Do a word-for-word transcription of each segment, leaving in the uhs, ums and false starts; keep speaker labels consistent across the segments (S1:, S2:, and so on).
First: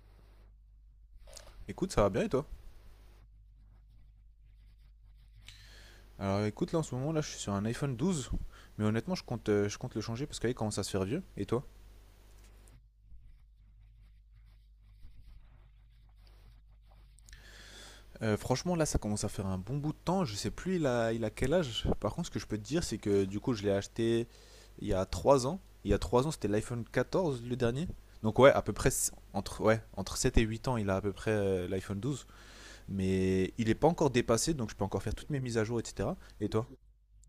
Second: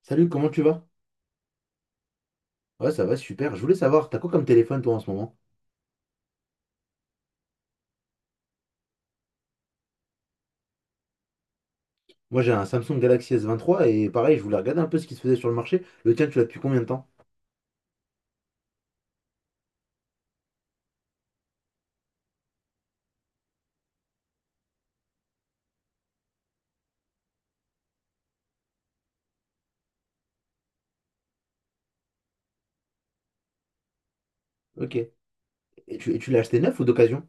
S1: Salut, comment tu vas?
S2: Écoute, ça va bien et toi?
S1: Ouais, ça va, super. Je voulais savoir, t'as quoi comme téléphone toi en ce moment?
S2: Alors écoute, là en ce moment, là je suis sur un iPhone douze, mais honnêtement, je compte, euh, je compte le changer parce qu'il commence à se faire vieux. Et toi?
S1: Moi j'ai un Samsung Galaxy s vingt-trois et pareil, je voulais regarder un peu ce qui se faisait sur le marché. Le tien, tu l'as depuis combien de temps?
S2: Euh, franchement, là ça commence à faire un bon bout de temps, je sais plus il a, il a quel âge. Par contre, ce que je peux te dire, c'est que du coup, je l'ai acheté il y a trois ans. Il y a trois ans, c'était l'iPhone quatorze le dernier. Donc ouais, à peu près s- entre, ouais, entre sept et huit ans, il a à peu près euh, l'iPhone douze, mais il n'est pas encore dépassé, donc je peux
S1: Ok.
S2: encore faire
S1: Et
S2: toutes mes mises à jour,
S1: tu,
S2: et cetera.
S1: et tu l'as
S2: Et
S1: acheté
S2: toi?
S1: neuf ou d'occasion?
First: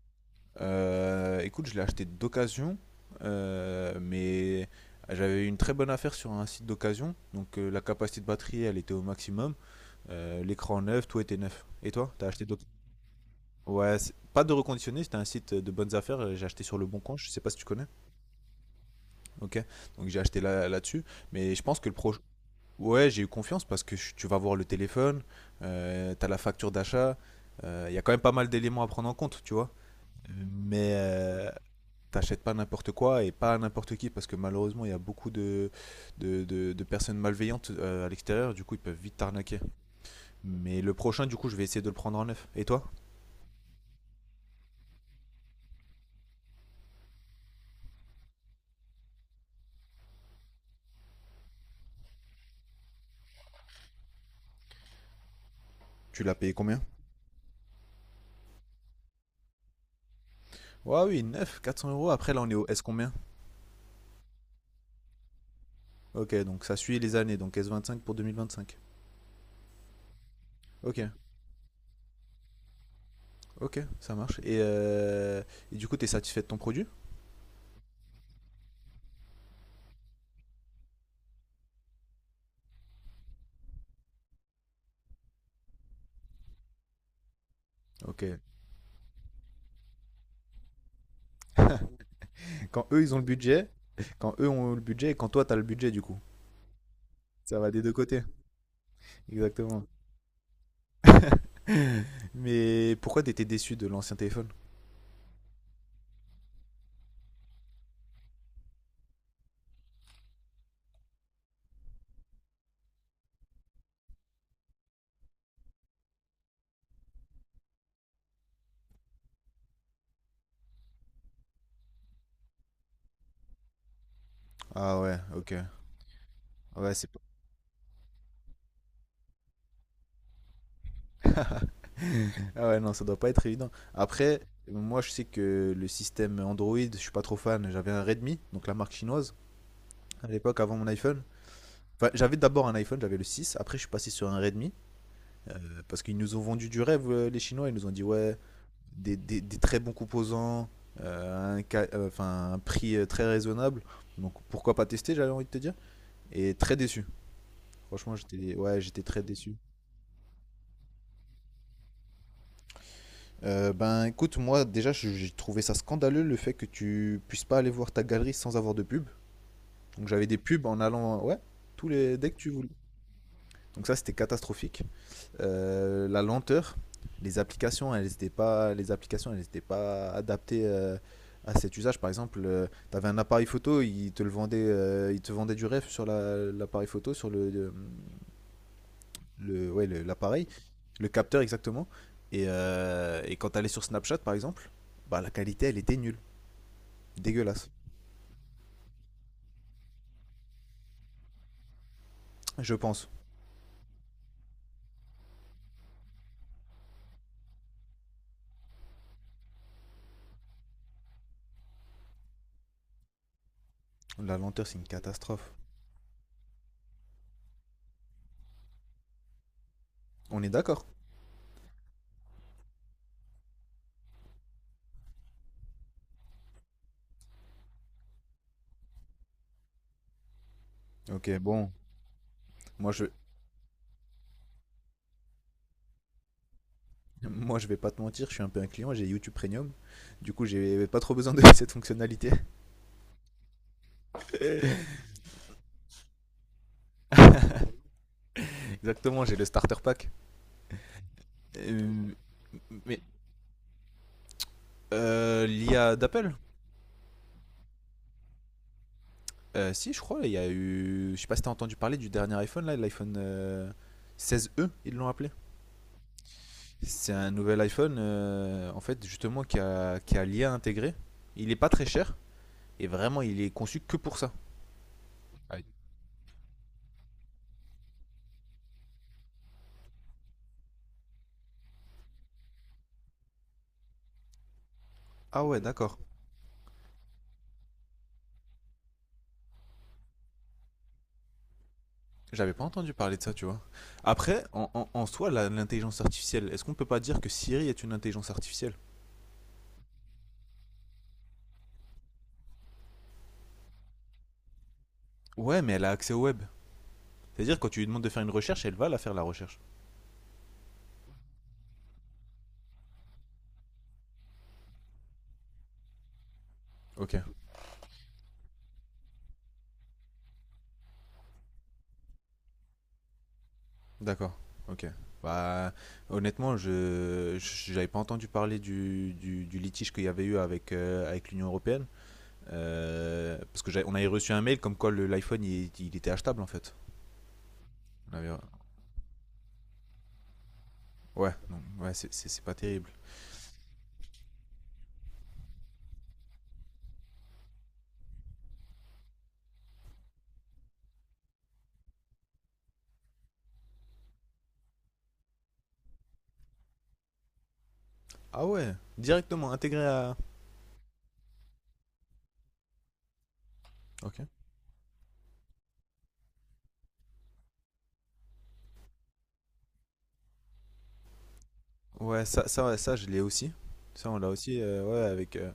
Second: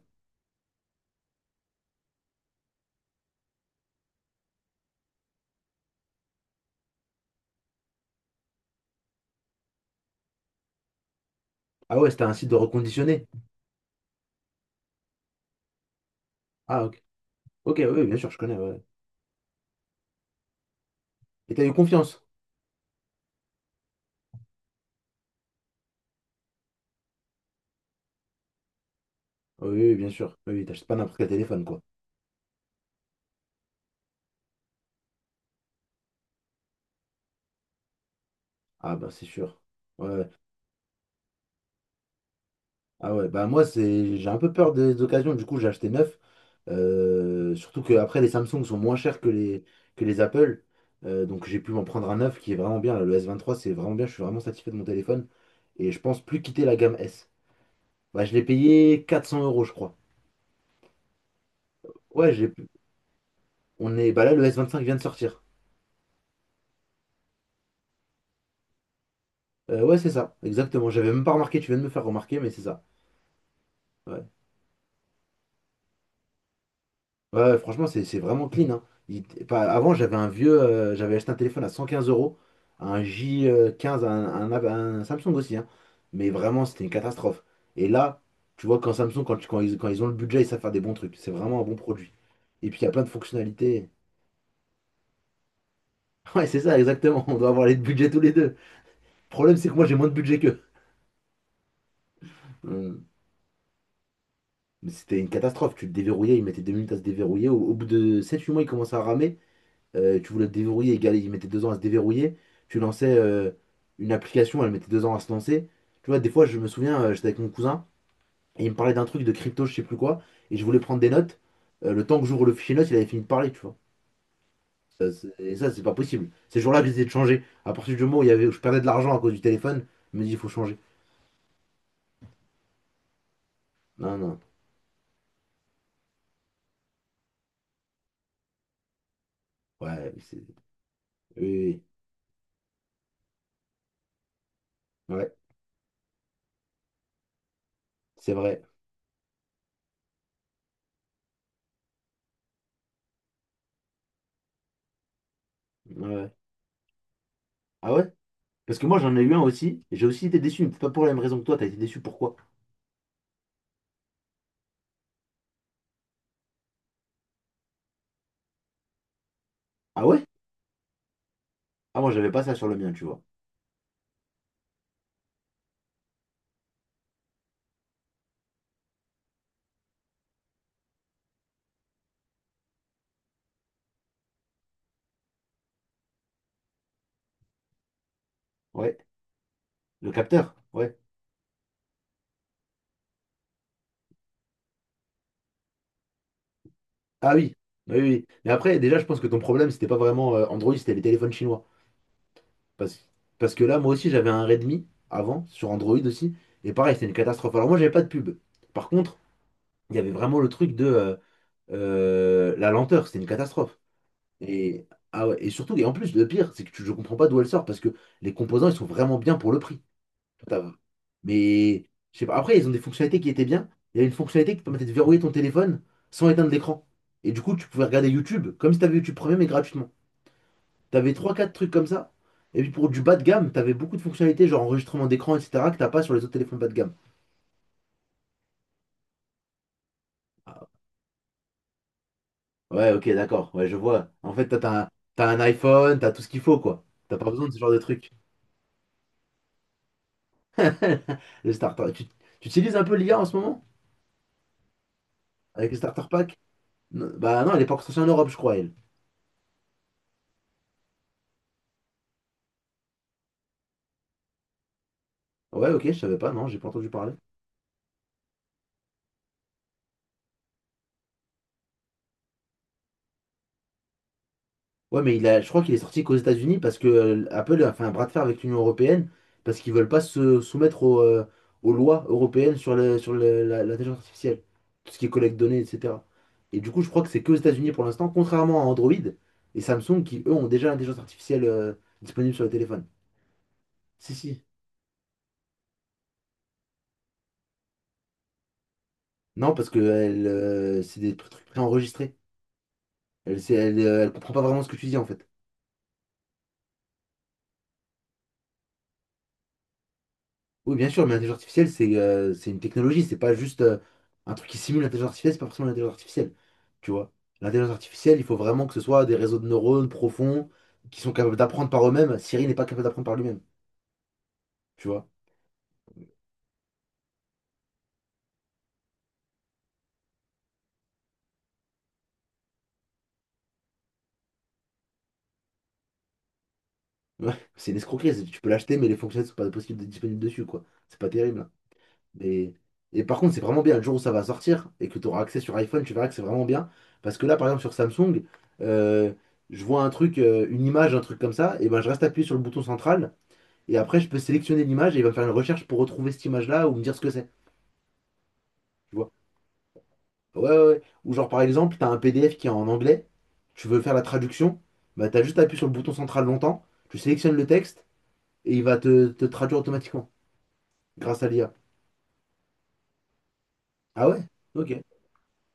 S2: Euh, écoute, je l'ai acheté d'occasion, euh, mais j'avais eu une très bonne affaire sur un site d'occasion. Donc euh, la capacité de batterie, elle était au maximum. Euh, L'écran neuf, tout était neuf. Et
S1: Ah ouais,
S2: toi,
S1: c'était
S2: t'as
S1: un
S2: acheté
S1: site de
S2: d'occasion?
S1: reconditionné.
S2: Ouais, c'est- pas de reconditionné, c'était un site de bonnes affaires. euh, J'ai acheté sur
S1: Ah
S2: le bon
S1: ok.
S2: coin, je sais pas si tu
S1: Ok,
S2: connais.
S1: oui, bien sûr, je connais, ouais.
S2: Ok, donc j'ai acheté là- là-dessus.
S1: Et
S2: Mais je
S1: t'as eu
S2: pense que le proche.
S1: confiance?
S2: Ouais, j'ai eu confiance parce que je- tu vas voir le téléphone, euh, t'as la facture d'achat. euh, Il y a quand même pas mal d'éléments à prendre en compte, tu
S1: Oui,
S2: vois.
S1: oui, bien sûr. Oui, oui, t'achètes
S2: Mais
S1: pas n'importe quel
S2: euh,
S1: téléphone, quoi.
S2: t'achètes pas n'importe quoi et pas à n'importe qui parce que malheureusement il y a beaucoup de, de, de- de personnes malveillantes euh, à l'extérieur, du coup ils
S1: Ah
S2: peuvent
S1: bah
S2: vite
S1: c'est
S2: t'arnaquer.
S1: sûr. Ouais. Ouais.
S2: Mais le prochain, du coup, je vais essayer de le prendre en neuf. Et toi?
S1: Ah ouais, bah moi c'est j'ai un peu peur des occasions, du coup j'ai acheté neuf. Euh, surtout que après les Samsung sont moins chers que les, que les Apple. Euh, donc j'ai pu m'en prendre un neuf qui est vraiment bien, là. Le s vingt trois c'est vraiment bien, je suis vraiment satisfait de mon téléphone. Et je pense
S2: Tu l'as
S1: plus
S2: payé
S1: quitter la
S2: combien?
S1: gamme S. Bah je l'ai payé quatre cents euros je crois.
S2: Ouais, oui, neuf, quatre cents euros.
S1: Ouais,
S2: Après là on
S1: j'ai.
S2: est au S combien?
S1: On est. Bah là le s vingt cinq vient de sortir.
S2: Ok, donc ça suit les années, donc s cinq pour deux mille vingt cinq.
S1: Euh, ouais c'est ça, exactement.
S2: Ok,
S1: J'avais même pas remarqué, tu viens de me faire remarquer, mais c'est ça.
S2: ok, ça
S1: Ouais.
S2: marche. Et, euh, et du coup, t'es satisfait de ton produit?
S1: Ouais, franchement, c'est c'est vraiment clean, hein. Il- pas- avant, j'avais un vieux, euh, j'avais acheté un téléphone à cent quinze euros, un J quinze, un, un, un Samsung aussi, hein. Mais vraiment, c'était une catastrophe. Et là,
S2: Ok.
S1: tu vois, quand Samsung, quand, tu- quand ils, quand ils ont le budget, ils savent faire des bons trucs. C'est vraiment un bon produit. Et puis, il y
S2: Quand
S1: a plein
S2: eux
S1: de
S2: ils ont le budget,
S1: fonctionnalités.
S2: quand eux ont le budget et quand toi t'as le budget du coup.
S1: Ouais, c'est ça, exactement. On doit
S2: Ça
S1: avoir
S2: va
S1: les
S2: des deux
S1: budgets tous
S2: côtés,
S1: les deux. Le problème, c'est que moi,
S2: exactement.
S1: j'ai moins de budget qu'eux.
S2: Mais
S1: Hum.
S2: pourquoi t'étais déçu de l'ancien téléphone?
S1: Mais c'était une catastrophe. Tu le déverrouillais, il mettait deux minutes à se déverrouiller. Au, au bout de sept huit mois, il commençait à ramer. euh, tu voulais le déverrouiller, égal, il mettait deux ans à se déverrouiller. Tu lançais euh, une application, elle mettait deux ans à se lancer. Tu vois, des fois, je me souviens, euh, j'étais avec mon cousin, et il me parlait d'un truc de crypto, je sais plus quoi, et je voulais prendre des notes. Euh, le temps que j'ouvre le fichier notes, il avait fini de parler, tu vois.
S2: Ah
S1: Ça,
S2: ouais,
S1: c'est-
S2: ok.
S1: et ça, c'est pas possible. Ces jours-là,
S2: Ouais,
S1: j'essayais
S2: c'est
S1: de
S2: pas.
S1: changer. À partir du moment où, il y avait, où je perdais de l'argent à cause du téléphone, je me dis, il faut changer.
S2: Ah ouais, non, ça doit pas être évident.
S1: Non, non.
S2: Après, moi, je sais que le système Android, je suis pas trop fan. J'avais un Redmi, donc la marque chinoise,
S1: Ouais,
S2: à
S1: c'est.
S2: l'époque, avant mon iPhone.
S1: Oui, oui.
S2: Enfin, j'avais d'abord un iPhone, j'avais le six. Après, je suis passé sur un Redmi,
S1: Oui. Ouais,
S2: euh, parce qu'ils nous ont vendu du rêve, euh, les Chinois. Ils nous ont dit,
S1: c'est
S2: ouais,
S1: vrai.
S2: des, des- des très bons composants, euh, un, ca- euh, enfin, un prix euh, très raisonnable. Donc, pourquoi pas tester, j'avais envie de te dire.
S1: Ouais. Ouais.
S2: Et très déçu.
S1: Ah ouais?
S2: Franchement, j'étais
S1: Parce
S2: ouais,
S1: que moi,
S2: j'étais
S1: j'en ai
S2: très
S1: eu un
S2: déçu.
S1: aussi, et j'ai aussi été déçu, mais peut-être pas pour la même raison que toi, t'as été déçu, pourquoi?
S2: Euh, ben écoute, moi déjà je- j'ai trouvé ça scandaleux le fait que tu puisses pas aller voir ta galerie sans avoir de pub.
S1: Ah
S2: Donc
S1: ouais?
S2: j'avais des pubs en allant, ouais, tous
S1: Ah, moi,
S2: les
S1: j'avais
S2: dès que
S1: pas
S2: tu
S1: ça sur
S2: voulais.
S1: le mien, tu vois.
S2: Donc ça c'était catastrophique. Euh, la lenteur, les applications, elles n'étaient pas, les applications, elles étaient pas adaptées euh, à cet usage. Par exemple, tu avais un appareil photo, il te le vendait, euh, il te vendait du rêve sur la- l'appareil photo, sur le, euh,
S1: Ouais.
S2: le, ouais, le-
S1: Le
S2: l'appareil,
S1: capteur? Ouais.
S2: le, capteur exactement. Et, euh, et quand elle est sur Snapchat par exemple, bah, la qualité elle était nulle,
S1: Ah oui,
S2: dégueulasse,
S1: oui, oui. Mais après, déjà, je pense que ton problème, c'était pas vraiment euh, Android, c'était les téléphones chinois.
S2: je
S1: Parce,
S2: pense.
S1: parce que là, moi aussi, j'avais un Redmi avant, sur Android aussi. Et pareil, c'était une catastrophe. Alors moi, j'avais pas de pub. Par contre, il y avait vraiment le truc de euh, euh, la lenteur, c'était une catastrophe.
S2: La lenteur c'est une
S1: Et, ah ouais, et
S2: catastrophe.
S1: surtout, et en plus, le pire, c'est que tu, je comprends pas d'où elle sort, parce que les composants, ils sont vraiment bien pour le prix.
S2: On est
S1: T'as-
S2: d'accord?
S1: Mais je sais pas. Après, ils ont des fonctionnalités qui étaient bien. Il y a une fonctionnalité qui permettait de verrouiller ton téléphone sans éteindre l'écran. Et du coup, tu pouvais regarder YouTube comme si t'avais YouTube Premium mais gratuitement. T'avais trois
S2: Ok,
S1: quatre trucs
S2: bon,
S1: comme ça. Et puis pour
S2: moi
S1: du
S2: je,
S1: bas de gamme, t'avais beaucoup de fonctionnalités, genre enregistrement d'écran, et cetera, que t'as pas sur les autres téléphones bas de gamme.
S2: moi je vais pas te mentir, je suis un peu un client, j'ai YouTube Premium, du coup
S1: Ah,
S2: j'ai pas trop besoin de cette fonctionnalité.
S1: ouais, ok, d'accord. Ouais, je vois. En fait, toi, t'as un, t'as un iPhone, t'as tout ce qu'il faut, quoi. T'as pas besoin de ce genre de trucs.
S2: Exactement, j'ai le starter pack.
S1: Le starter. Tu,
S2: Euh,
S1: tu utilises un peu
S2: mais
S1: l'I A en ce moment?
S2: euh,
S1: Avec le
S2: l'I A
S1: starter
S2: d'Apple?
S1: pack? Non, bah non, elle est pas encore sortie en Europe, je crois, elle.
S2: Euh, Si, je crois, il y a eu, je sais pas si t'as entendu parler du dernier iPhone là, l'iPhone euh, seizième, ils l'ont appelé.
S1: Ouais, ok, je savais pas, non, j'ai pas entendu parler.
S2: C'est un nouvel iPhone, euh, en fait, justement, qui a, qui a l'I A intégré. Il est pas très cher, et vraiment, il est conçu que pour ça.
S1: Ouais, mais il a, je crois
S2: Aïe.
S1: qu'il est sorti qu'aux États-Unis parce que euh, Apple a fait un bras de fer avec l'Union européenne parce qu'ils veulent pas se soumettre aux, euh, aux lois européennes sur le, sur le- la- l'intelligence artificielle, tout ce qui est collecte de
S2: Ah
S1: données,
S2: ouais, d'accord.
S1: et cetera. Et du coup, je crois que c'est qu'aux États-Unis pour l'instant, contrairement à Android et Samsung qui, eux, ont déjà l'intelligence artificielle euh, disponible sur le
S2: J'avais pas
S1: téléphone.
S2: entendu parler de ça, tu vois.
S1: Si, si.
S2: Après, en, en- en soi, la- l'intelligence artificielle, est-ce qu'on peut pas dire que Siri est une intelligence artificielle?
S1: Non, parce que elle, euh, c'est des trucs préenregistrés. Elle, c'est- elle, euh, elle comprend pas vraiment ce que tu dis en fait.
S2: Ouais, mais elle a accès au web. C'est-à-dire, quand tu lui demandes de faire une recherche, elle va la faire, la recherche.
S1: Oui, bien sûr, mais l'intelligence artificielle, c'est euh, c'est une technologie, c'est pas juste euh, un truc qui simule l'intelligence artificielle, c'est pas forcément l'intelligence artificielle. Tu vois,
S2: Ok,
S1: l'intelligence artificielle, il faut vraiment que ce soit des réseaux de neurones profonds qui sont capables d'apprendre par eux-mêmes. Siri n'est pas capable d'apprendre par lui-même,
S2: d'accord, ok.
S1: tu vois.
S2: Bah, honnêtement, je je- j'avais pas entendu parler du, du- du litige qu'il y avait eu avec, euh, avec l'Union Européenne. Euh, parce que on avait reçu un mail comme quoi le- l'iPhone il, il était achetable en fait.
S1: Ouais, c'est une escroquerie,
S2: On
S1: c'est-
S2: avait-
S1: tu peux l'acheter, mais les fonctionnalités sont pas possibles d'être disponibles dessus, quoi. C'est pas
S2: Ouais,
S1: terrible, hein.
S2: non, ouais, c'est- c'est c'est
S1: Mais.
S2: pas terrible.
S1: Et par contre, c'est vraiment bien, le jour où ça va sortir et que tu auras accès sur iPhone, tu verras que c'est vraiment bien. Parce que là, par exemple, sur Samsung, euh, je vois un truc, euh, une image, un truc comme ça, et ben je reste appuyé sur le bouton central. Et après, je peux sélectionner l'image et il va faire une recherche pour retrouver cette image-là ou me dire ce que c'est.
S2: Ah ouais,
S1: Tu vois?
S2: directement intégré à.
S1: Ah ouais, ouais, ouais. Ou genre, par exemple, t'as un P D F qui est en anglais, tu veux faire la
S2: Ok.
S1: traduction, bah t'as juste à appuyer sur le bouton central longtemps, tu sélectionnes le texte et il va te, te traduire automatiquement grâce à l'I A.
S2: Ouais, ça, ça, ouais, ça je l'ai aussi.
S1: Ah
S2: Ça on
S1: ouais?
S2: l'a aussi,
S1: Ok.
S2: euh, ouais, avec euh,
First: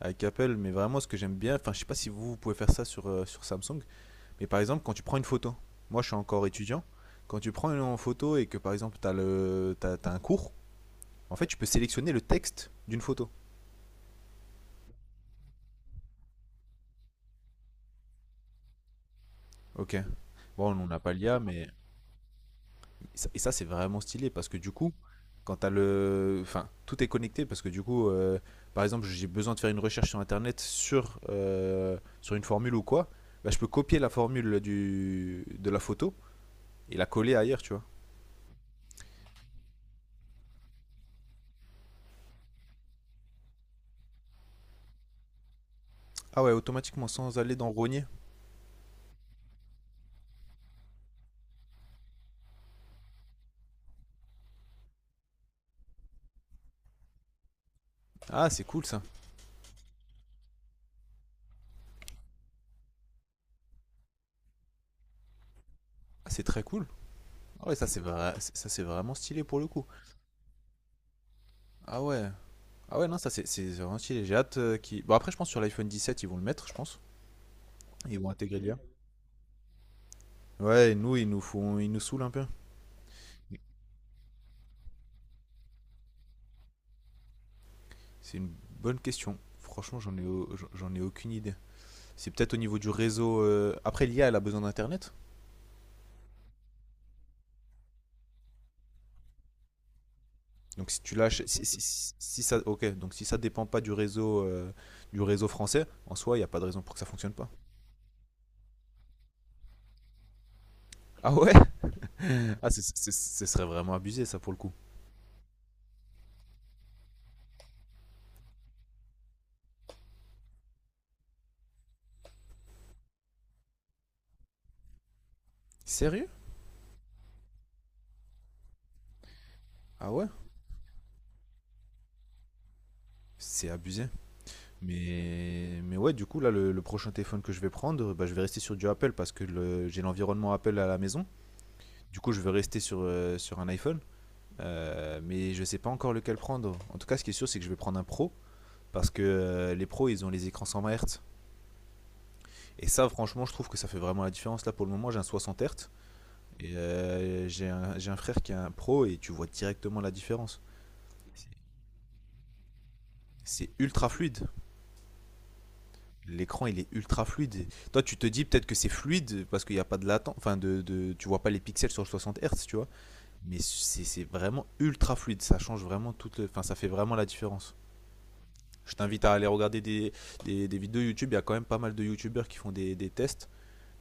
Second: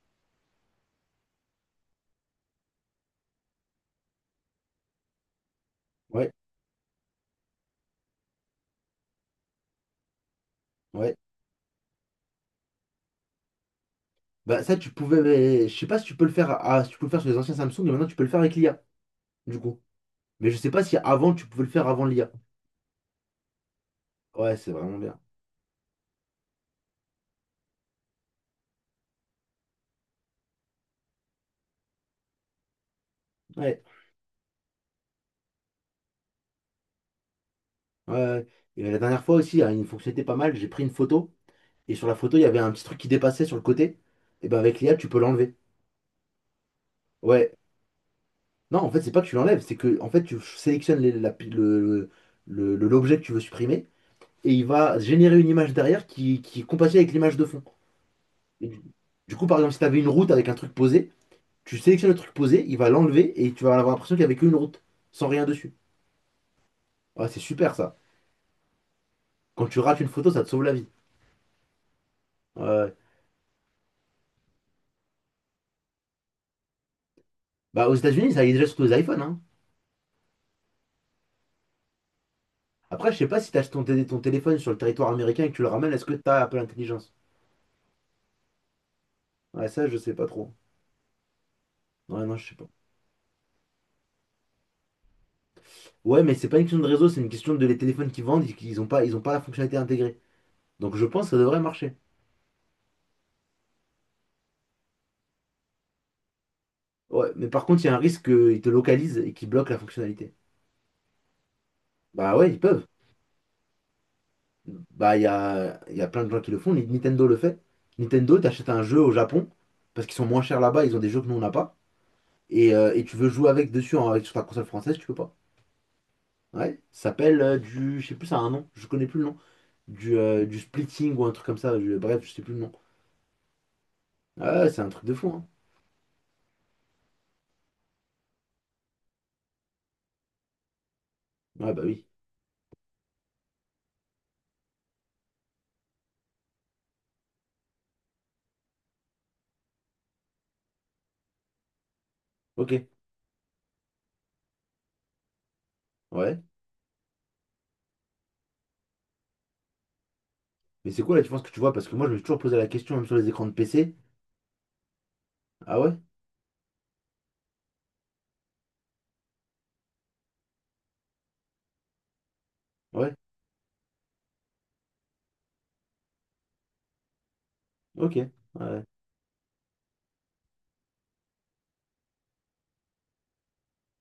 S2: avec Apple. Mais vraiment, ce que j'aime bien, enfin, je sais pas si vous, vous pouvez faire ça sur euh, sur Samsung. Mais par exemple, quand tu prends une photo, moi je suis
S1: Ouais,
S2: encore étudiant. Quand tu prends une photo et que par exemple t'as le t'as t'as un cours,
S1: ouais.
S2: en fait, tu peux sélectionner le texte d'une photo.
S1: Bah ça, tu pouvais, mais je sais pas si tu peux le faire à... à- si tu peux le faire sur les anciens Samsung mais maintenant tu peux le faire avec l'I A, du coup.
S2: Ok.
S1: Mais je sais
S2: Bon,
S1: pas
S2: on
S1: si
S2: n'a pas
S1: avant
S2: l'I A,
S1: tu pouvais
S2: mais.
S1: le faire avant l'I A.
S2: Et ça, et ça, c'est vraiment stylé parce
S1: Ouais,
S2: que
S1: c'est
S2: du coup,
S1: vraiment bien.
S2: quand t'as le. Enfin, tout est connecté parce que du coup, euh, par exemple, j'ai besoin de faire une recherche sur internet sur, euh, sur une formule ou quoi. Bah, je peux
S1: Ouais.
S2: copier la formule du, de la photo et la coller ailleurs, tu vois.
S1: Ouais. Ouais. Et la dernière fois aussi, il y a une fonctionnalité pas mal, j'ai pris une photo. Et sur la photo, il y avait un petit truc qui dépassait sur le côté. Et ben avec l'I A, tu peux l'enlever.
S2: Ah ouais, automatiquement sans
S1: Ouais.
S2: aller dans Rogner.
S1: Non, en fait, c'est pas que tu l'enlèves, c'est que en fait, tu sélectionnes les- la- le, le- le- l'objet que tu veux supprimer et il va générer une image derrière qui, qui, est compatible avec l'image de fond.
S2: Ah, c'est
S1: Et du,
S2: cool ça.
S1: du coup, par exemple, si tu avais une route avec un truc posé, tu sélectionnes le truc posé, il va l'enlever et tu vas avoir l'impression qu'il n'y avait qu'une route, sans rien dessus.
S2: Ah, c'est très cool.
S1: Ouais, c'est
S2: Ah
S1: super
S2: ouais, ça
S1: ça.
S2: c'est vrai, ça c'est vraiment stylé pour
S1: Quand
S2: le
S1: tu
S2: coup.
S1: rates une photo, ça te sauve la vie.
S2: Ah ouais.
S1: Ouais. Ouais.
S2: Ah ouais, non, ça c'est c'est vraiment stylé. J'ai hâte euh, qu'ils- Bon, après, je pense sur l'iPhone dix sept ils vont le mettre, je pense.
S1: Bah, aux
S2: Ils vont
S1: États-Unis, ça y est
S2: intégrer
S1: déjà sur
S2: l'I A.
S1: tous les iPhones, hein.
S2: Ouais, et nous, ils nous font... ils nous saoulent un peu.
S1: Après, je sais pas si tu ton, télé- ton téléphone sur le territoire américain et que tu le ramènes, est-ce que tu as Apple Intelligence?
S2: C'est une bonne question.
S1: Ouais, ça, je
S2: Franchement,
S1: sais
S2: j'en
S1: pas
S2: ai, au-
S1: trop.
S2: j'en ai aucune idée.
S1: Ouais,
S2: C'est
S1: non, je
S2: peut-être
S1: sais
S2: au
S1: pas.
S2: niveau du réseau. euh, Après, l'I A, elle a besoin d'Internet.
S1: Ouais, mais c'est pas une question de réseau, c'est une question de les téléphones qui vendent, ils ont pas, ils ont pas la fonctionnalité intégrée.
S2: Donc,
S1: Donc
S2: si
S1: je
S2: tu
S1: pense que ça
S2: lâches.
S1: devrait
S2: Si, si-
S1: marcher.
S2: si- si ça. Ok, donc si ça dépend pas du réseau, euh, du réseau français, en soi, il n'y a pas de raison pour que ça
S1: Ouais,
S2: fonctionne
S1: mais
S2: pas.
S1: par contre, il y a un risque qu'ils te localisent et qu'ils bloquent la fonctionnalité.
S2: Ah ouais?
S1: Bah ouais, ils
S2: Ah,
S1: peuvent.
S2: c'est- c'est- ce serait vraiment abusé, ça, pour le coup.
S1: Bah il y a, il y a plein de gens qui le font. Nintendo le fait. Nintendo, t'achètes un jeu au Japon, parce qu'ils sont moins chers là-bas, ils ont des jeux que nous on n'a pas. Et, euh, et tu veux jouer avec dessus en- avec, sur ta console française, tu peux pas.
S2: Sérieux?
S1: Ouais, ça s'appelle euh, du. Je sais plus, ça a un nom, je connais plus le nom.
S2: Ah
S1: Du,
S2: ouais?
S1: euh, du splitting ou un truc comme ça, je- bref, je sais plus le nom.
S2: C'est abusé.
S1: Ah, ouais, c'est un truc de fou, hein.
S2: Mais, mais ouais, du coup, là, le, le prochain téléphone que je vais prendre, bah, je vais rester sur du Apple parce que le- j'ai l'environnement Apple à la maison.
S1: Ouais, bah oui.
S2: Du coup, je vais rester sur, euh, sur un iPhone. Euh, mais je sais pas encore lequel prendre. En tout cas, ce qui est sûr, c'est que je vais prendre un pro. Parce que euh, les pros, ils ont les écrans cent vingt Hz.
S1: Ok,
S2: Et ça, franchement, je trouve que ça fait vraiment la différence. Là, pour le moment, j'ai un soixante Hz.
S1: ouais.
S2: Et euh, j'ai un, un frère qui a un pro et tu vois directement la différence.
S1: Mais c'est quoi la différence que tu vois? Parce que moi, je me suis toujours posé la question, même sur les écrans de
S2: C'est
S1: P C.
S2: ultra fluide.
S1: Ah ouais?
S2: L'écran, il est ultra fluide. Toi, tu te dis peut-être que c'est fluide parce qu'il n'y a pas de latence. Enfin, de, de, tu vois pas les pixels sur le soixante Hz, tu vois.
S1: Ouais.
S2: Mais c'est vraiment ultra fluide. Ça change vraiment toute. Enfin, ça fait vraiment la différence.
S1: Ok. Ouais.
S2: Je t'invite à aller regarder des, des, des vidéos YouTube. Il y a quand même pas mal de YouTubeurs qui font des, des tests,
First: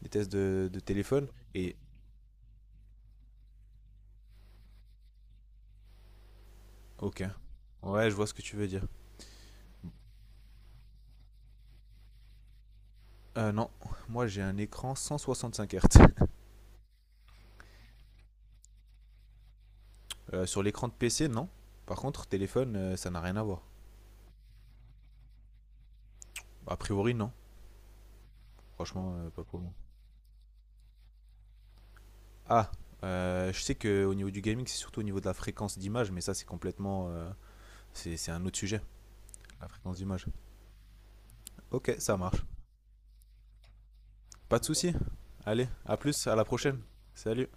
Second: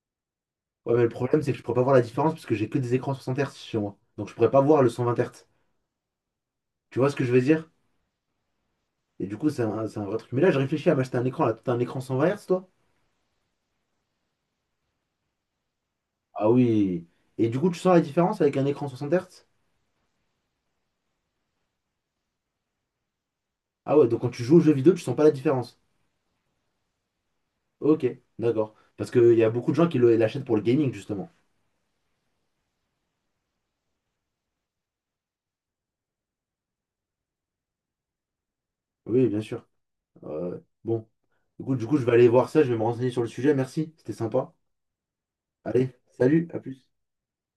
S2: des tests de, de
S1: Ouais, mais le
S2: téléphone.
S1: problème, c'est que je pourrais
S2: Et
S1: pas voir la différence parce que j'ai que des écrans soixante Hz chez moi. Donc, je pourrais pas voir le cent vingt Hz. Tu vois ce
S2: ok.
S1: que je veux dire?
S2: Ouais, je vois ce que tu veux dire.
S1: Et du coup, c'est un, c'est un, vrai truc. Mais là, je réfléchis à m'acheter un écran. Là, t'as un écran cent vingt Hz, toi?
S2: Euh, non, moi j'ai un écran cent soixante-cinq Hz.
S1: Ah oui. Et du coup, tu sens la différence avec un écran soixante Hz?
S2: Euh, sur l'écran de P C, non. Par contre, téléphone, euh, ça n'a rien à voir.
S1: Ah ouais, donc quand tu joues aux jeux vidéo, tu sens pas la différence.
S2: A priori, non.
S1: Ok, d'accord. Parce
S2: Franchement, euh,
S1: qu'il y
S2: pas
S1: a
S2: pour
S1: beaucoup
S2: moi.
S1: de gens qui le- l'achètent pour le gaming, justement.
S2: Ah, euh, je sais que au niveau du gaming, c'est surtout au niveau de la fréquence d'image, mais ça, c'est complètement. euh, c'est c'est un autre sujet,
S1: Oui, bien sûr.
S2: la fréquence d'image.
S1: Euh, bon. Du coup, du
S2: Ok,
S1: coup, je vais
S2: ça
S1: aller
S2: marche.
S1: voir ça, je vais me renseigner sur le sujet. Merci, c'était sympa.
S2: Pas de souci. Allez,
S1: Allez,
S2: à plus, à la
S1: salut, à
S2: prochaine.
S1: plus.
S2: Salut.